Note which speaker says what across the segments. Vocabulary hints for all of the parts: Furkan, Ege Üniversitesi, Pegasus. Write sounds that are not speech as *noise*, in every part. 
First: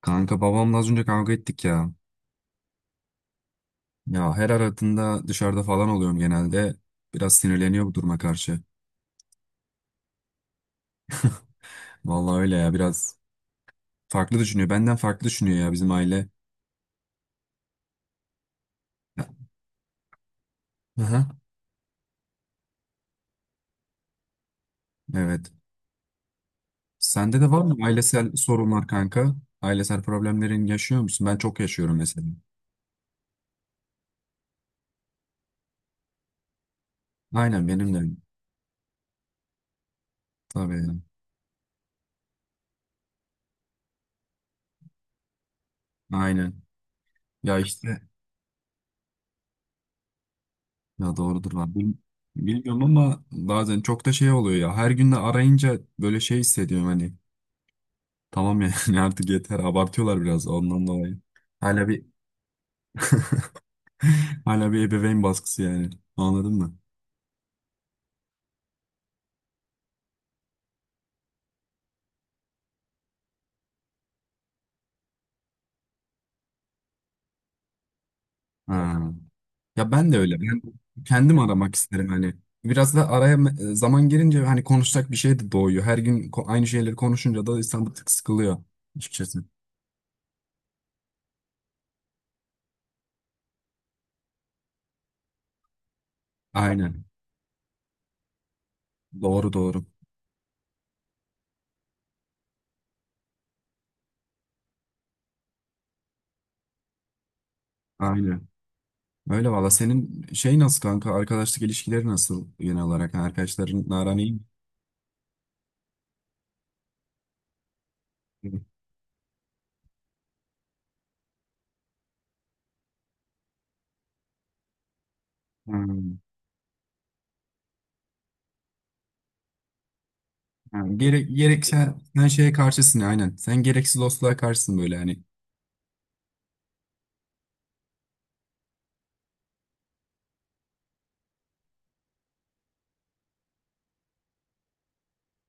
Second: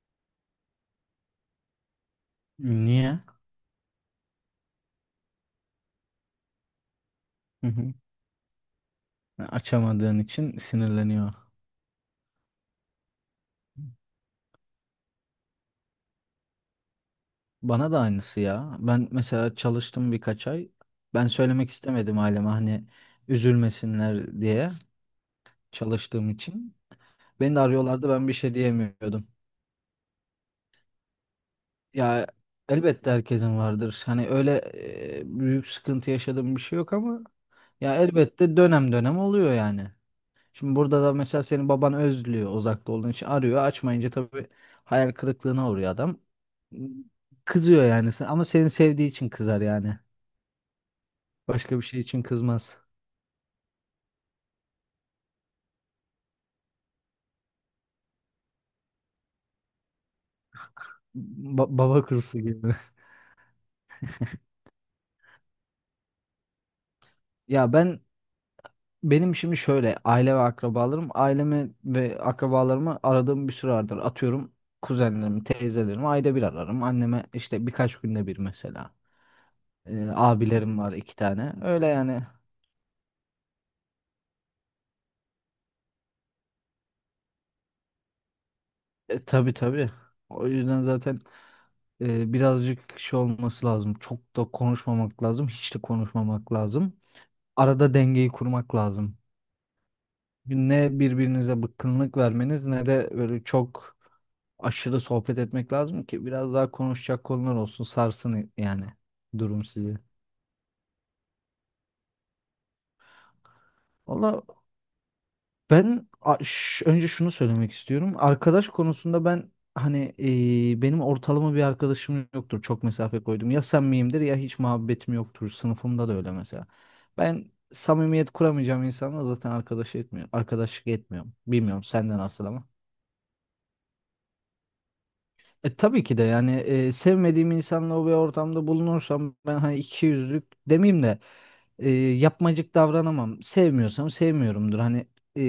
Speaker 1: Kanka babamla az önce kavga ettik ya.
Speaker 2: Niye?
Speaker 1: Ya her aradığında dışarıda falan oluyorum genelde. Biraz
Speaker 2: Hı
Speaker 1: sinirleniyor
Speaker 2: hı.
Speaker 1: bu duruma karşı.
Speaker 2: Açamadığın için sinirleniyor.
Speaker 1: Vallahi öyle ya biraz farklı düşünüyor. Benden farklı düşünüyor ya bizim aile.
Speaker 2: Bana da aynısı ya. Ben mesela çalıştım birkaç ay. Ben
Speaker 1: Aha.
Speaker 2: söylemek istemedim aileme, hani üzülmesinler diye,
Speaker 1: Evet.
Speaker 2: çalıştığım için.
Speaker 1: Sende de
Speaker 2: Beni de
Speaker 1: var mı
Speaker 2: arıyorlardı, ben
Speaker 1: ailesel
Speaker 2: bir şey
Speaker 1: sorunlar
Speaker 2: diyemiyordum.
Speaker 1: kanka? Ailesel problemlerin yaşıyor musun? Ben çok yaşıyorum mesela.
Speaker 2: Ya, elbette herkesin vardır. Hani öyle büyük sıkıntı yaşadığım bir şey yok ama
Speaker 1: Aynen benim
Speaker 2: ya
Speaker 1: de.
Speaker 2: elbette dönem dönem oluyor yani. Şimdi
Speaker 1: Tabii.
Speaker 2: burada da mesela senin baban özlüyor uzakta olduğun için arıyor. Açmayınca tabii hayal kırıklığına uğruyor adam.
Speaker 1: Aynen. Ya
Speaker 2: Kızıyor
Speaker 1: işte.
Speaker 2: yani ama seni sevdiği için kızar yani.
Speaker 1: Ya doğrudur lan.
Speaker 2: Başka bir şey için kızmaz.
Speaker 1: Bilmiyorum ama bazen çok da şey oluyor ya. Her gün de arayınca böyle şey hissediyorum hani. Tamam yani *laughs* artık yeter abartıyorlar biraz ondan dolayı. Hala
Speaker 2: Baba
Speaker 1: bir
Speaker 2: kuzusu gibi.
Speaker 1: *laughs* hala bir ebeveyn baskısı yani. Anladın mı?
Speaker 2: *laughs* Ya benim şimdi şöyle ailemi ve akrabalarımı aradığım bir süre vardır. Atıyorum, kuzenlerimi, teyzelerimi ayda bir ararım. Anneme işte birkaç günde bir mesela.
Speaker 1: Ha. Ya ben de öyle. Ben
Speaker 2: Abilerim var iki
Speaker 1: kendim
Speaker 2: tane.
Speaker 1: aramak
Speaker 2: Öyle
Speaker 1: isterim
Speaker 2: yani.
Speaker 1: hani. Biraz da araya zaman girince hani konuşacak bir şey de doğuyor. Her gün aynı şeyleri konuşunca da insan bir tık sıkılıyor açıkçası.
Speaker 2: Tabii, tabii. O yüzden zaten birazcık şey olması lazım. Çok da konuşmamak lazım. Hiç de konuşmamak lazım.
Speaker 1: Aynen.
Speaker 2: Arada dengeyi kurmak lazım.
Speaker 1: Doğru doğru.
Speaker 2: Ne birbirinize bıkkınlık vermeniz ne de böyle çok aşırı sohbet etmek lazım ki biraz daha konuşacak konular olsun.
Speaker 1: Aynen.
Speaker 2: Sarsın yani
Speaker 1: Öyle
Speaker 2: durum
Speaker 1: valla.
Speaker 2: sizi.
Speaker 1: Senin şey nasıl kanka? Arkadaşlık ilişkileri nasıl genel olarak? Yani arkadaşların aran iyi
Speaker 2: Valla, ben önce şunu söylemek istiyorum.
Speaker 1: mi?
Speaker 2: Arkadaş konusunda ben, hani, benim ortalama bir arkadaşım yoktur. Çok mesafe koydum. Ya samimiyimdir ya hiç muhabbetim yoktur. Sınıfımda da
Speaker 1: Hmm.
Speaker 2: öyle mesela. Ben samimiyet kuramayacağım insanla zaten arkadaş etmiyorum. Arkadaşlık
Speaker 1: Yani gere
Speaker 2: etmiyorum.
Speaker 1: gerek
Speaker 2: Bilmiyorum
Speaker 1: sen,
Speaker 2: senden
Speaker 1: sen
Speaker 2: nasıl
Speaker 1: şeye
Speaker 2: ama.
Speaker 1: karşısın aynen. Sen gereksiz losluğa karşısın böyle hani.
Speaker 2: Tabii ki de yani sevmediğim insanla o bir ortamda bulunursam, ben hani iki yüzlük demeyeyim de yapmacık davranamam. Sevmiyorsam sevmiyorumdur. Hani e,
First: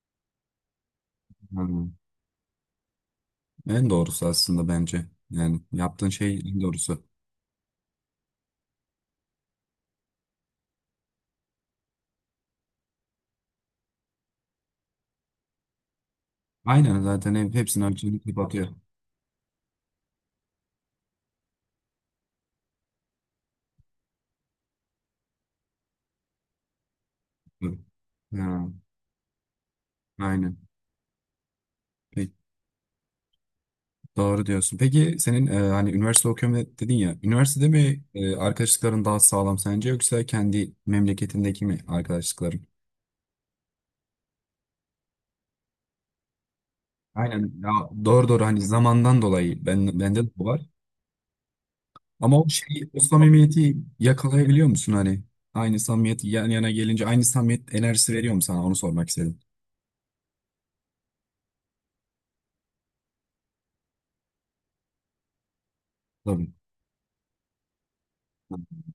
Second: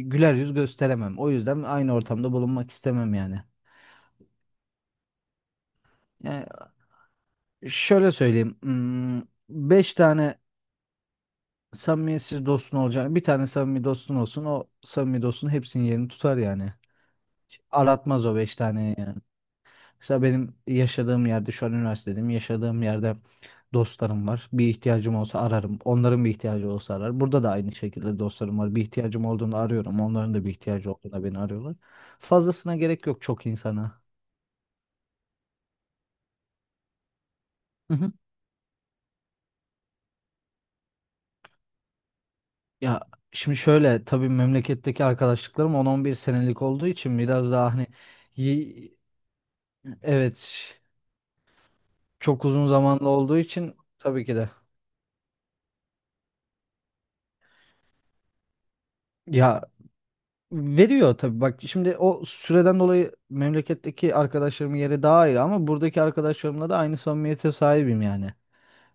Speaker 2: güler yüz gösteremem. O yüzden
Speaker 1: Hmm.
Speaker 2: aynı ortamda bulunmak istemem yani.
Speaker 1: En doğrusu aslında bence. Yani yaptığın şey
Speaker 2: Yani
Speaker 1: en doğrusu.
Speaker 2: şöyle söyleyeyim. Beş tane samimiyetsiz dostun olacağını bir tane samimi dostun olsun, o samimi dostun hepsinin yerini tutar yani.
Speaker 1: Aynen zaten
Speaker 2: Hiç
Speaker 1: hepsini harcayıp
Speaker 2: aratmaz o beş
Speaker 1: kapatıyor.
Speaker 2: tane yani. Mesela benim yaşadığım yerde, şu an üniversitedeyim, yaşadığım yerde dostlarım var. Bir ihtiyacım olsa ararım. Onların bir ihtiyacı olsa arar. Burada da aynı şekilde dostlarım
Speaker 1: Ha,
Speaker 2: var. Bir ihtiyacım olduğunda arıyorum. Onların da bir
Speaker 1: aynen.
Speaker 2: ihtiyacı olduğunda beni arıyorlar.
Speaker 1: Peki,
Speaker 2: Fazlasına gerek yok, çok insana.
Speaker 1: doğru diyorsun. Peki senin hani üniversite okuyorum dedin ya. Üniversitede
Speaker 2: Hı
Speaker 1: mi
Speaker 2: hı.
Speaker 1: arkadaşlıkların daha sağlam sence yoksa kendi memleketindeki mi arkadaşlıkların?
Speaker 2: Ya, şimdi şöyle tabii memleketteki arkadaşlıklarım on-on bir senelik olduğu için
Speaker 1: Aynen.
Speaker 2: biraz daha hani
Speaker 1: Ya, doğru doğru hani
Speaker 2: y-
Speaker 1: zamandan dolayı ben bende de bu
Speaker 2: evet,
Speaker 1: var. Ama
Speaker 2: çok
Speaker 1: o
Speaker 2: uzun
Speaker 1: şeyi, o
Speaker 2: zamanlı olduğu
Speaker 1: samimiyeti
Speaker 2: için tabii ki de,
Speaker 1: yakalayabiliyor musun hani? Aynı samimiyet yan yana gelince aynı samimiyet enerjisi veriyor mu sana? Onu sormak istedim.
Speaker 2: ya, veriyor tabii, bak şimdi o süreden dolayı memleketteki arkadaşlarımın yeri daha ayrı ama buradaki
Speaker 1: Tabii.
Speaker 2: arkadaşlarımla da aynı samimiyete sahibim yani.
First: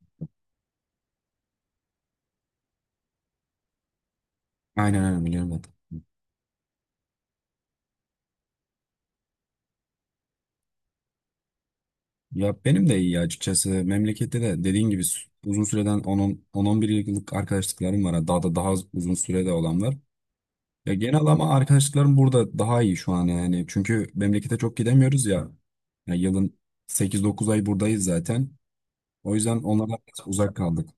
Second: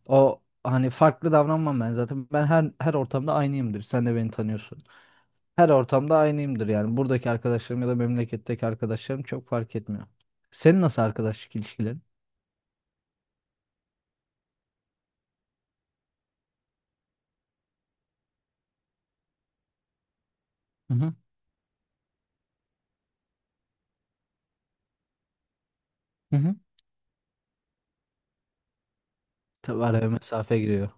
Speaker 2: O hani farklı davranmam ben zaten. Ben her ortamda aynıyımdır. Sen de beni tanıyorsun.
Speaker 1: Aynen aynen biliyorum
Speaker 2: Her
Speaker 1: zaten.
Speaker 2: ortamda aynıyımdır yani. Buradaki arkadaşlarım ya da memleketteki arkadaşlarım çok fark etmiyor. Senin nasıl arkadaşlık ilişkilerin?
Speaker 1: Ya benim de iyi açıkçası. Memlekette de dediğin gibi uzun süreden on bir yıllık arkadaşlıklarım var. Yani daha da daha uzun sürede olan var. Ya
Speaker 2: Hı hı.
Speaker 1: genel ama arkadaşlıklarım burada daha iyi şu an yani. Çünkü memlekete çok gidemiyoruz ya. Ya
Speaker 2: Hı hı.
Speaker 1: yılın sekiz dokuz ay buradayız zaten. O yüzden
Speaker 2: Tabii
Speaker 1: onlardan
Speaker 2: araya
Speaker 1: biraz uzak
Speaker 2: mesafe
Speaker 1: kaldık.
Speaker 2: giriyor.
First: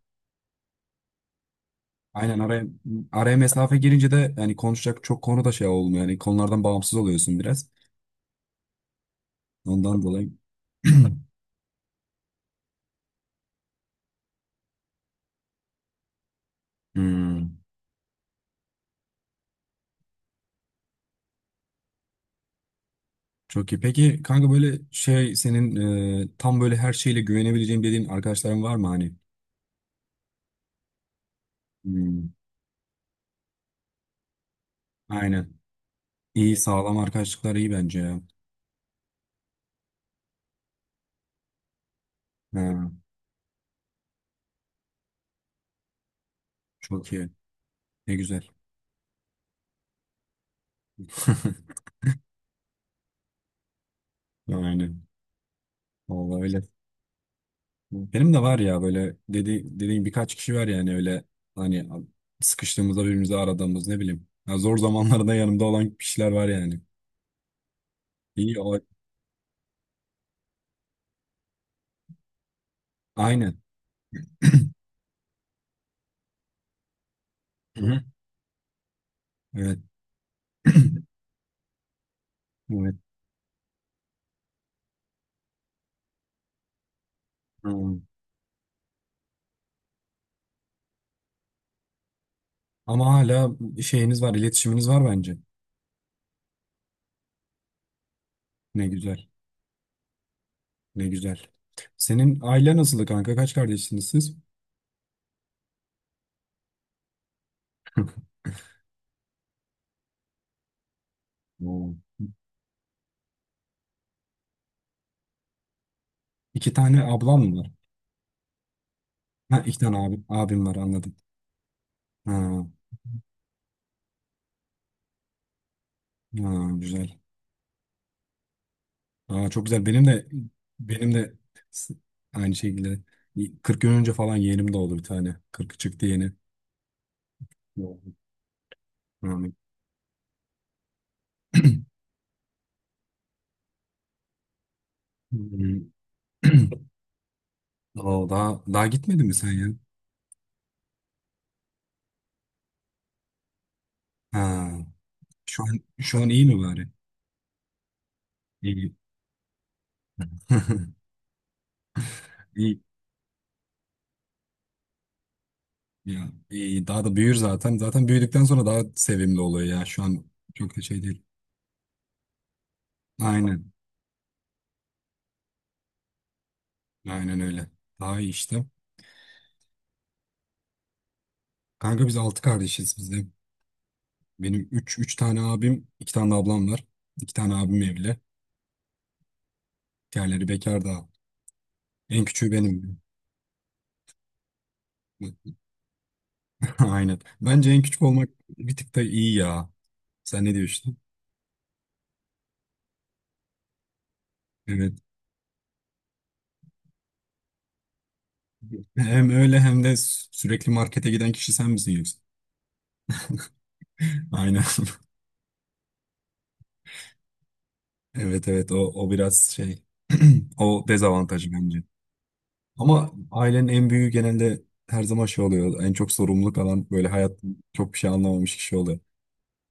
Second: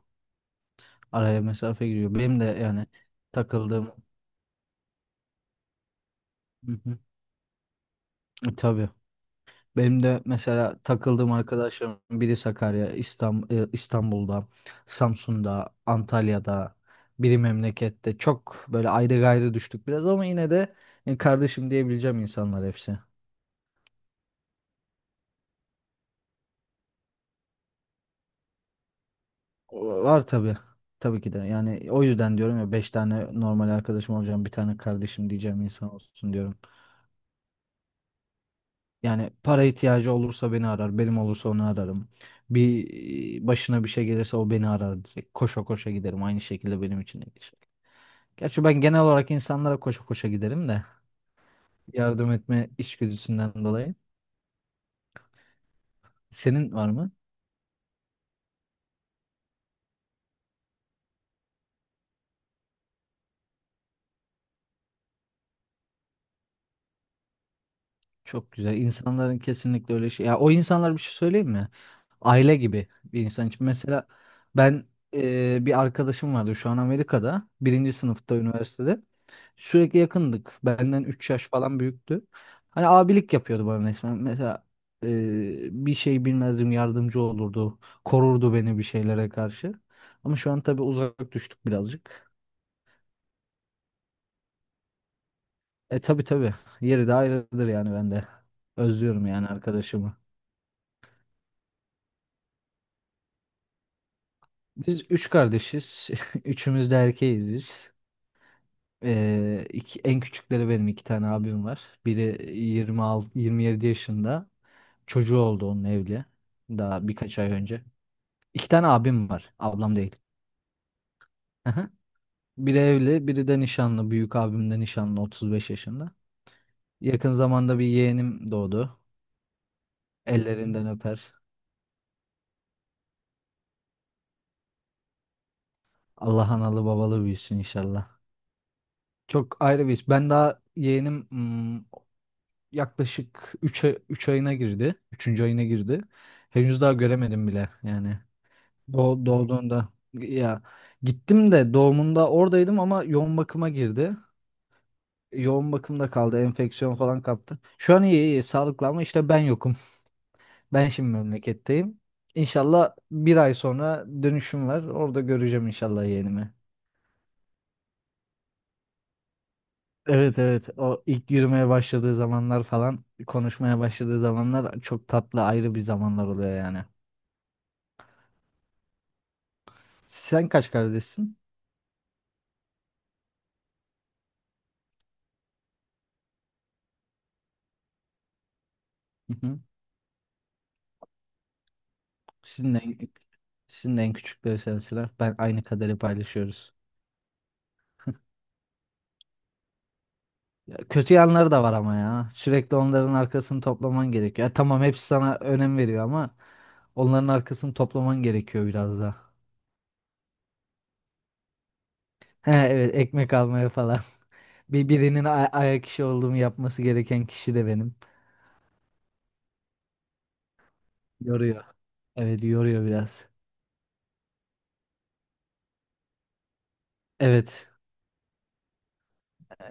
Speaker 2: Araya mesafe giriyor.
Speaker 1: Aynen,
Speaker 2: Benim de
Speaker 1: araya
Speaker 2: yani
Speaker 1: araya mesafe
Speaker 2: takıldığım.
Speaker 1: girince de yani konuşacak çok konu da şey olmuyor. Yani konulardan
Speaker 2: Hı hı.
Speaker 1: bağımsız oluyorsun biraz.
Speaker 2: Tabii.
Speaker 1: Ondan
Speaker 2: Benim de
Speaker 1: dolayı.
Speaker 2: mesela
Speaker 1: *clears throat*
Speaker 2: takıldığım arkadaşlarım biri Sakarya, İstanbul'da, Samsun'da, Antalya'da, biri
Speaker 1: Hmm,
Speaker 2: memlekette. Çok böyle ayrı gayrı düştük biraz ama yine de kardeşim diyebileceğim insanlar hepsi.
Speaker 1: çok iyi. Peki kanka böyle şey senin tam böyle her şeyle güvenebileceğim dediğin arkadaşların var mı hani?
Speaker 2: Var tabii. Tabii ki de. Yani o
Speaker 1: Hmm,
Speaker 2: yüzden diyorum ya, 5 tane normal arkadaşım olacağım, bir tane kardeşim
Speaker 1: aynen.
Speaker 2: diyeceğim insan olsun diyorum.
Speaker 1: İyi sağlam arkadaşlıklar iyi bence ya.
Speaker 2: Yani para ihtiyacı olursa beni arar, benim olursa onu ararım.
Speaker 1: Ha,
Speaker 2: Başına bir şey gelirse o beni arar direkt. Koşa koşa giderim. Aynı şekilde benim
Speaker 1: çok
Speaker 2: için de
Speaker 1: iyi.
Speaker 2: geçer.
Speaker 1: Ne güzel.
Speaker 2: Gerçi ben genel olarak insanlara koşa koşa giderim de,
Speaker 1: *laughs*
Speaker 2: yardım etme içgüdüsünden dolayı.
Speaker 1: Aynen. Vallahi öyle.
Speaker 2: Senin var mı?
Speaker 1: Benim de var ya böyle dediğim birkaç kişi var yani öyle hani sıkıştığımızda birbirimizi aradığımız ne bileyim. Ya zor zamanlarda yanımda olan kişiler var yani.
Speaker 2: Çok
Speaker 1: İyi
Speaker 2: güzel.
Speaker 1: o
Speaker 2: İnsanların kesinlikle öyle şey. Ya o insanlar, bir şey söyleyeyim mi? Aile gibi bir insan
Speaker 1: aynen.
Speaker 2: için. Mesela ben bir arkadaşım vardı şu an Amerika'da.
Speaker 1: Hı
Speaker 2: Birinci
Speaker 1: hı.
Speaker 2: sınıfta üniversitede.
Speaker 1: Evet.
Speaker 2: Sürekli yakındık. Benden
Speaker 1: *clears throat*
Speaker 2: 3 yaş falan büyüktü. Hani
Speaker 1: Evet.
Speaker 2: abilik yapıyordu bana resmen. Mesela bir şey bilmezdim yardımcı olurdu.
Speaker 1: Hı.
Speaker 2: Korurdu beni bir şeylere karşı. Ama şu an tabii uzak düştük birazcık.
Speaker 1: Ama hala şeyiniz var, iletişiminiz var bence.
Speaker 2: E tabii tabii. Yeri de ayrıdır yani ben de.
Speaker 1: Ne güzel.
Speaker 2: Özlüyorum yani arkadaşımı.
Speaker 1: Ne güzel. Senin aile nasıldı kanka? Kaç kardeşsiniz siz?
Speaker 2: Biz üç kardeşiz. *laughs* Üçümüz de erkeğiz biz.
Speaker 1: *laughs*
Speaker 2: En küçükleri benim, iki tane abim var.
Speaker 1: Oo.
Speaker 2: Biri 26, 27 yaşında. Çocuğu oldu, onun evli.
Speaker 1: İki tane
Speaker 2: Daha birkaç
Speaker 1: ablam
Speaker 2: ay
Speaker 1: mı var?
Speaker 2: önce. İki tane abim var.
Speaker 1: Ha, iki
Speaker 2: Ablam
Speaker 1: tane
Speaker 2: değil.
Speaker 1: abim var anladım.
Speaker 2: Aha.
Speaker 1: Ha,
Speaker 2: Biri evli, biri de nişanlı. Büyük abim de nişanlı, 35 yaşında.
Speaker 1: ha, güzel.
Speaker 2: Yakın zamanda bir yeğenim doğdu.
Speaker 1: Aa, çok güzel. Benim de
Speaker 2: Ellerinden
Speaker 1: benim de
Speaker 2: öper.
Speaker 1: s- aynı şekilde 40 gün önce falan yeğenim doğdu bir tane. 40 çıktı yeni.
Speaker 2: Allah analı babalı büyüsün
Speaker 1: Doğru.
Speaker 2: inşallah.
Speaker 1: Yani-
Speaker 2: Çok ayrı bir iş. Ben daha yeğenim,
Speaker 1: *clears throat*
Speaker 2: yaklaşık üç ayına girdi. Üçüncü ayına
Speaker 1: Hmm.
Speaker 2: girdi.
Speaker 1: *clears throat*
Speaker 2: Henüz daha göremedim bile yani.
Speaker 1: Oo, daha gitmedin mi sen ya?
Speaker 2: Doğduğunda, ya, gittim de doğumunda oradaydım ama yoğun bakıma girdi.
Speaker 1: Ha, şu
Speaker 2: Yoğun
Speaker 1: an
Speaker 2: bakımda
Speaker 1: şu an
Speaker 2: kaldı.
Speaker 1: iyi mi bari?
Speaker 2: Enfeksiyon falan kaptı. Şu an iyi iyi sağlıklı
Speaker 1: İyi.
Speaker 2: ama işte ben yokum. Ben şimdi
Speaker 1: *laughs*
Speaker 2: memleketteyim.
Speaker 1: İyi.
Speaker 2: İnşallah bir ay sonra dönüşüm var. Orada göreceğim inşallah
Speaker 1: Ya,
Speaker 2: yeğenimi.
Speaker 1: iyi. Daha da büyür zaten. Zaten büyüdükten sonra daha sevimli oluyor ya. Şu an
Speaker 2: Evet, evet,
Speaker 1: çok da şey
Speaker 2: o
Speaker 1: değil.
Speaker 2: ilk yürümeye başladığı zamanlar falan,
Speaker 1: Aynen.
Speaker 2: konuşmaya başladığı zamanlar çok tatlı, ayrı bir zamanlar oluyor yani.
Speaker 1: Aynen öyle. Daha iyi işte.
Speaker 2: Sen kaç kardeşsin?
Speaker 1: Kanka biz 6 kardeşiz biz de. Benim üç tane abim, 2 tane de ablam var. 2 tane abim evli.
Speaker 2: Hı hı.
Speaker 1: Diğerleri bekar da. En küçüğü
Speaker 2: Sizin en,
Speaker 1: benim.
Speaker 2: sizin en küçükleri sensinler. Ben
Speaker 1: *laughs*
Speaker 2: aynı kaderi paylaşıyoruz.
Speaker 1: Aynen. Bence en küçük olmak bir tık da iyi ya. Sen ne
Speaker 2: Ya
Speaker 1: diyorsun?
Speaker 2: kötü yanları da var ama ya. Sürekli onların arkasını toplaman gerekiyor. Ya tamam,
Speaker 1: Evet.
Speaker 2: hepsi sana önem veriyor ama onların arkasını toplaman gerekiyor biraz da.
Speaker 1: Hem öyle hem de sürekli markete giden kişi sen misin yoksa?
Speaker 2: He, evet, ekmek almaya falan.
Speaker 1: *laughs* Aynen.
Speaker 2: *laughs* Bir
Speaker 1: *laughs*
Speaker 2: birinin ayak işi olduğumu yapması gereken kişi de benim.
Speaker 1: Evet evet o, o biraz şey. *clears throat* O dezavantajı
Speaker 2: Yoruyor.
Speaker 1: bence.
Speaker 2: Evet, yoruyor
Speaker 1: Ama
Speaker 2: biraz.
Speaker 1: ailenin en büyüğü genelde her zaman şey oluyor. En çok sorumluluk alan böyle hayattan
Speaker 2: Evet.
Speaker 1: çok bir şey anlamamış kişi oluyor.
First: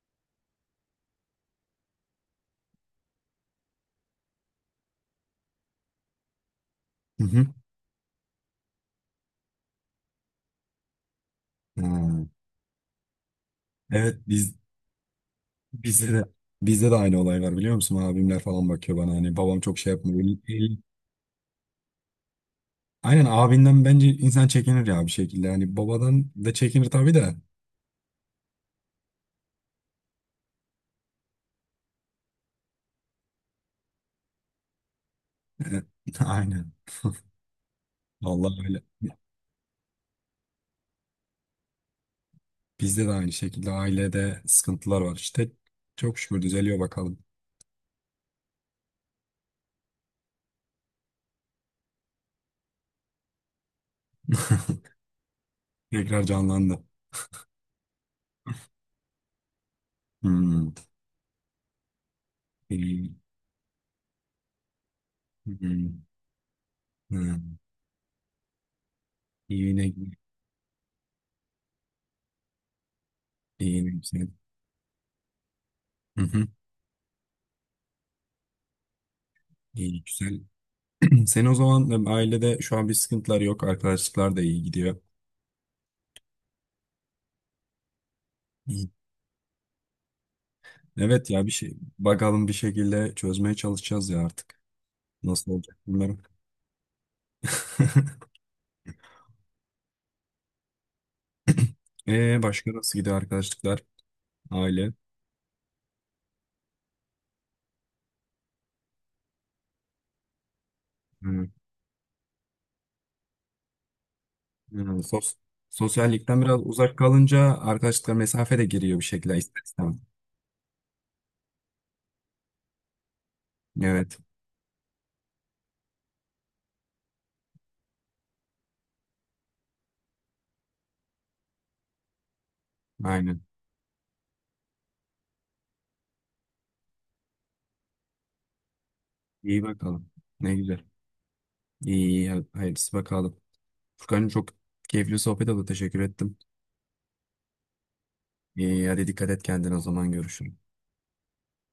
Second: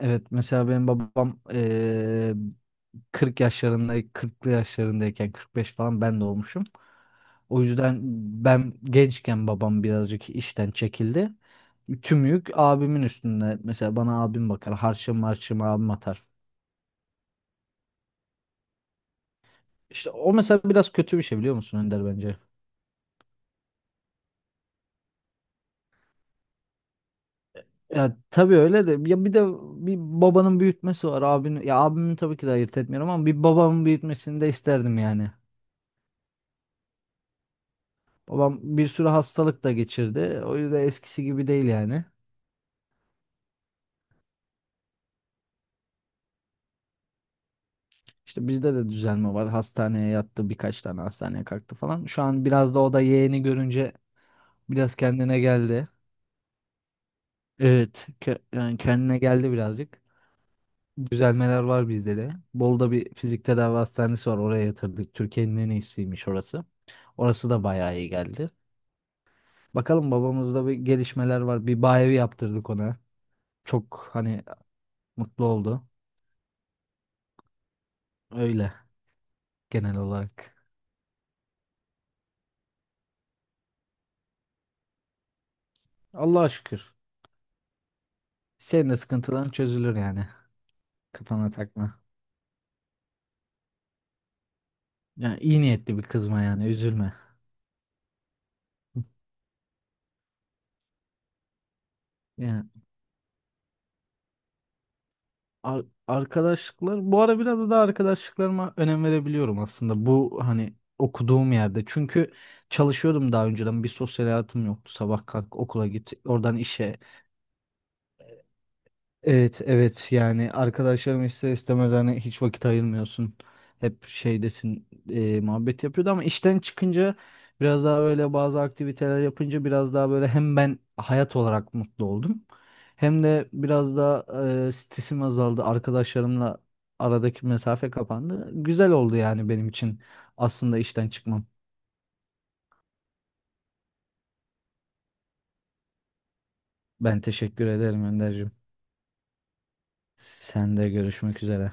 Speaker 2: Evet mesela benim babam 40 yaşlarında, 40'lı yaşlarındayken, 45 falan ben de olmuşum.
Speaker 1: Hı hı.
Speaker 2: O yüzden ben gençken babam birazcık işten çekildi.
Speaker 1: Ha.
Speaker 2: Tüm yük abimin üstünde. Mesela bana
Speaker 1: Evet
Speaker 2: abim
Speaker 1: biz
Speaker 2: bakar. Harçım abim
Speaker 1: Bizde de
Speaker 2: atar.
Speaker 1: bizde de aynı olay var biliyor musun? Abimler falan bakıyor bana hani babam çok şey
Speaker 2: İşte
Speaker 1: yapmıyor.
Speaker 2: o mesela biraz kötü bir şey, biliyor musun Önder, bence?
Speaker 1: Aynen abinden bence insan çekinir ya bir şekilde. Hani babadan da çekinir tabii de.
Speaker 2: Ya tabii öyle de, ya, bir de bir babanın büyütmesi var, abinin, ya abimin, tabii ki de ayırt etmiyorum ama bir babamın büyütmesini de isterdim yani.
Speaker 1: *laughs* Aynen.
Speaker 2: Babam
Speaker 1: Vallahi öyle.
Speaker 2: bir sürü hastalık da geçirdi. O yüzden eskisi gibi değil yani.
Speaker 1: Bizde de aynı şekilde ailede sıkıntılar var. İşte çok şükür düzeliyor bakalım.
Speaker 2: İşte bizde de düzelme var. Hastaneye yattı, birkaç tane hastaneye kalktı falan. Şu an biraz da o da yeğeni görünce
Speaker 1: *laughs*
Speaker 2: biraz kendine geldi.
Speaker 1: Tekrar canlandı.
Speaker 2: Evet, yani kendine geldi birazcık.
Speaker 1: Hmm.
Speaker 2: Düzelmeler var bizde de. Bolu'da
Speaker 1: İyi.
Speaker 2: bir fizik tedavi hastanesi var. Oraya yatırdık. Türkiye'nin en
Speaker 1: Hmm.
Speaker 2: iyisiymiş orası. Orası
Speaker 1: Hmm.
Speaker 2: da bayağı iyi geldi.
Speaker 1: İyi ne
Speaker 2: Bakalım, babamızda bir gelişmeler var. Bir bayevi yaptırdık ona.
Speaker 1: iyi ne
Speaker 2: Çok
Speaker 1: güzel.
Speaker 2: hani mutlu oldu.
Speaker 1: Hı hı.
Speaker 2: Öyle, genel
Speaker 1: İyi güzel.
Speaker 2: olarak.
Speaker 1: *clears throat* Sen o zaman ailede şu an bir sıkıntılar yok. Arkadaşlıklar da iyi gidiyor.
Speaker 2: Allah'a şükür. Senin de sıkıntıların çözülür yani.
Speaker 1: Evet ya
Speaker 2: Kafana
Speaker 1: bir şey
Speaker 2: takma.
Speaker 1: bakalım bir şekilde çözmeye çalışacağız ya artık.
Speaker 2: Yani
Speaker 1: Nasıl
Speaker 2: iyi
Speaker 1: olacak
Speaker 2: niyetli bir
Speaker 1: bilmiyorum.
Speaker 2: kızma, yani üzülme.
Speaker 1: *laughs*
Speaker 2: *laughs* Yani
Speaker 1: Başka nasıl gidiyor arkadaşlıklar, aile?
Speaker 2: arkadaşlıklar bu ara, biraz da arkadaşlıklarıma önem verebiliyorum aslında, bu hani
Speaker 1: Hı.
Speaker 2: okuduğum yerde. Çünkü çalışıyordum daha önceden, bir sosyal hayatım yoktu.
Speaker 1: Hı,
Speaker 2: Sabah kalk, okula git,
Speaker 1: Sosyallikten
Speaker 2: oradan
Speaker 1: biraz uzak
Speaker 2: işe.
Speaker 1: kalınca arkadaşlıklar mesafe de giriyor bir şekilde
Speaker 2: Evet,
Speaker 1: ister istemez.
Speaker 2: evet, yani arkadaşlarım, ister istemez, hani hiç vakit ayırmıyorsun. Hep
Speaker 1: Evet,
Speaker 2: şeydesin, muhabbet yapıyordu ama işten çıkınca biraz daha böyle, bazı aktiviteler yapınca biraz daha böyle, hem ben hayat olarak mutlu oldum. Hem
Speaker 1: aynen.
Speaker 2: de biraz daha stresim azaldı. Arkadaşlarımla aradaki mesafe kapandı. Güzel oldu yani
Speaker 1: İyi
Speaker 2: benim için
Speaker 1: bakalım. Ne
Speaker 2: aslında
Speaker 1: güzel.
Speaker 2: işten çıkmam.
Speaker 1: İyi, iyi hadi hayırlısı bakalım. Furkan'cığım çok keyifli sohbet oldu. Teşekkür ettim.
Speaker 2: Ben teşekkür ederim Önderciğim.
Speaker 1: İyi, hadi dikkat et kendine o zaman görüşürüz.
Speaker 2: Sen de görüşmek üzere.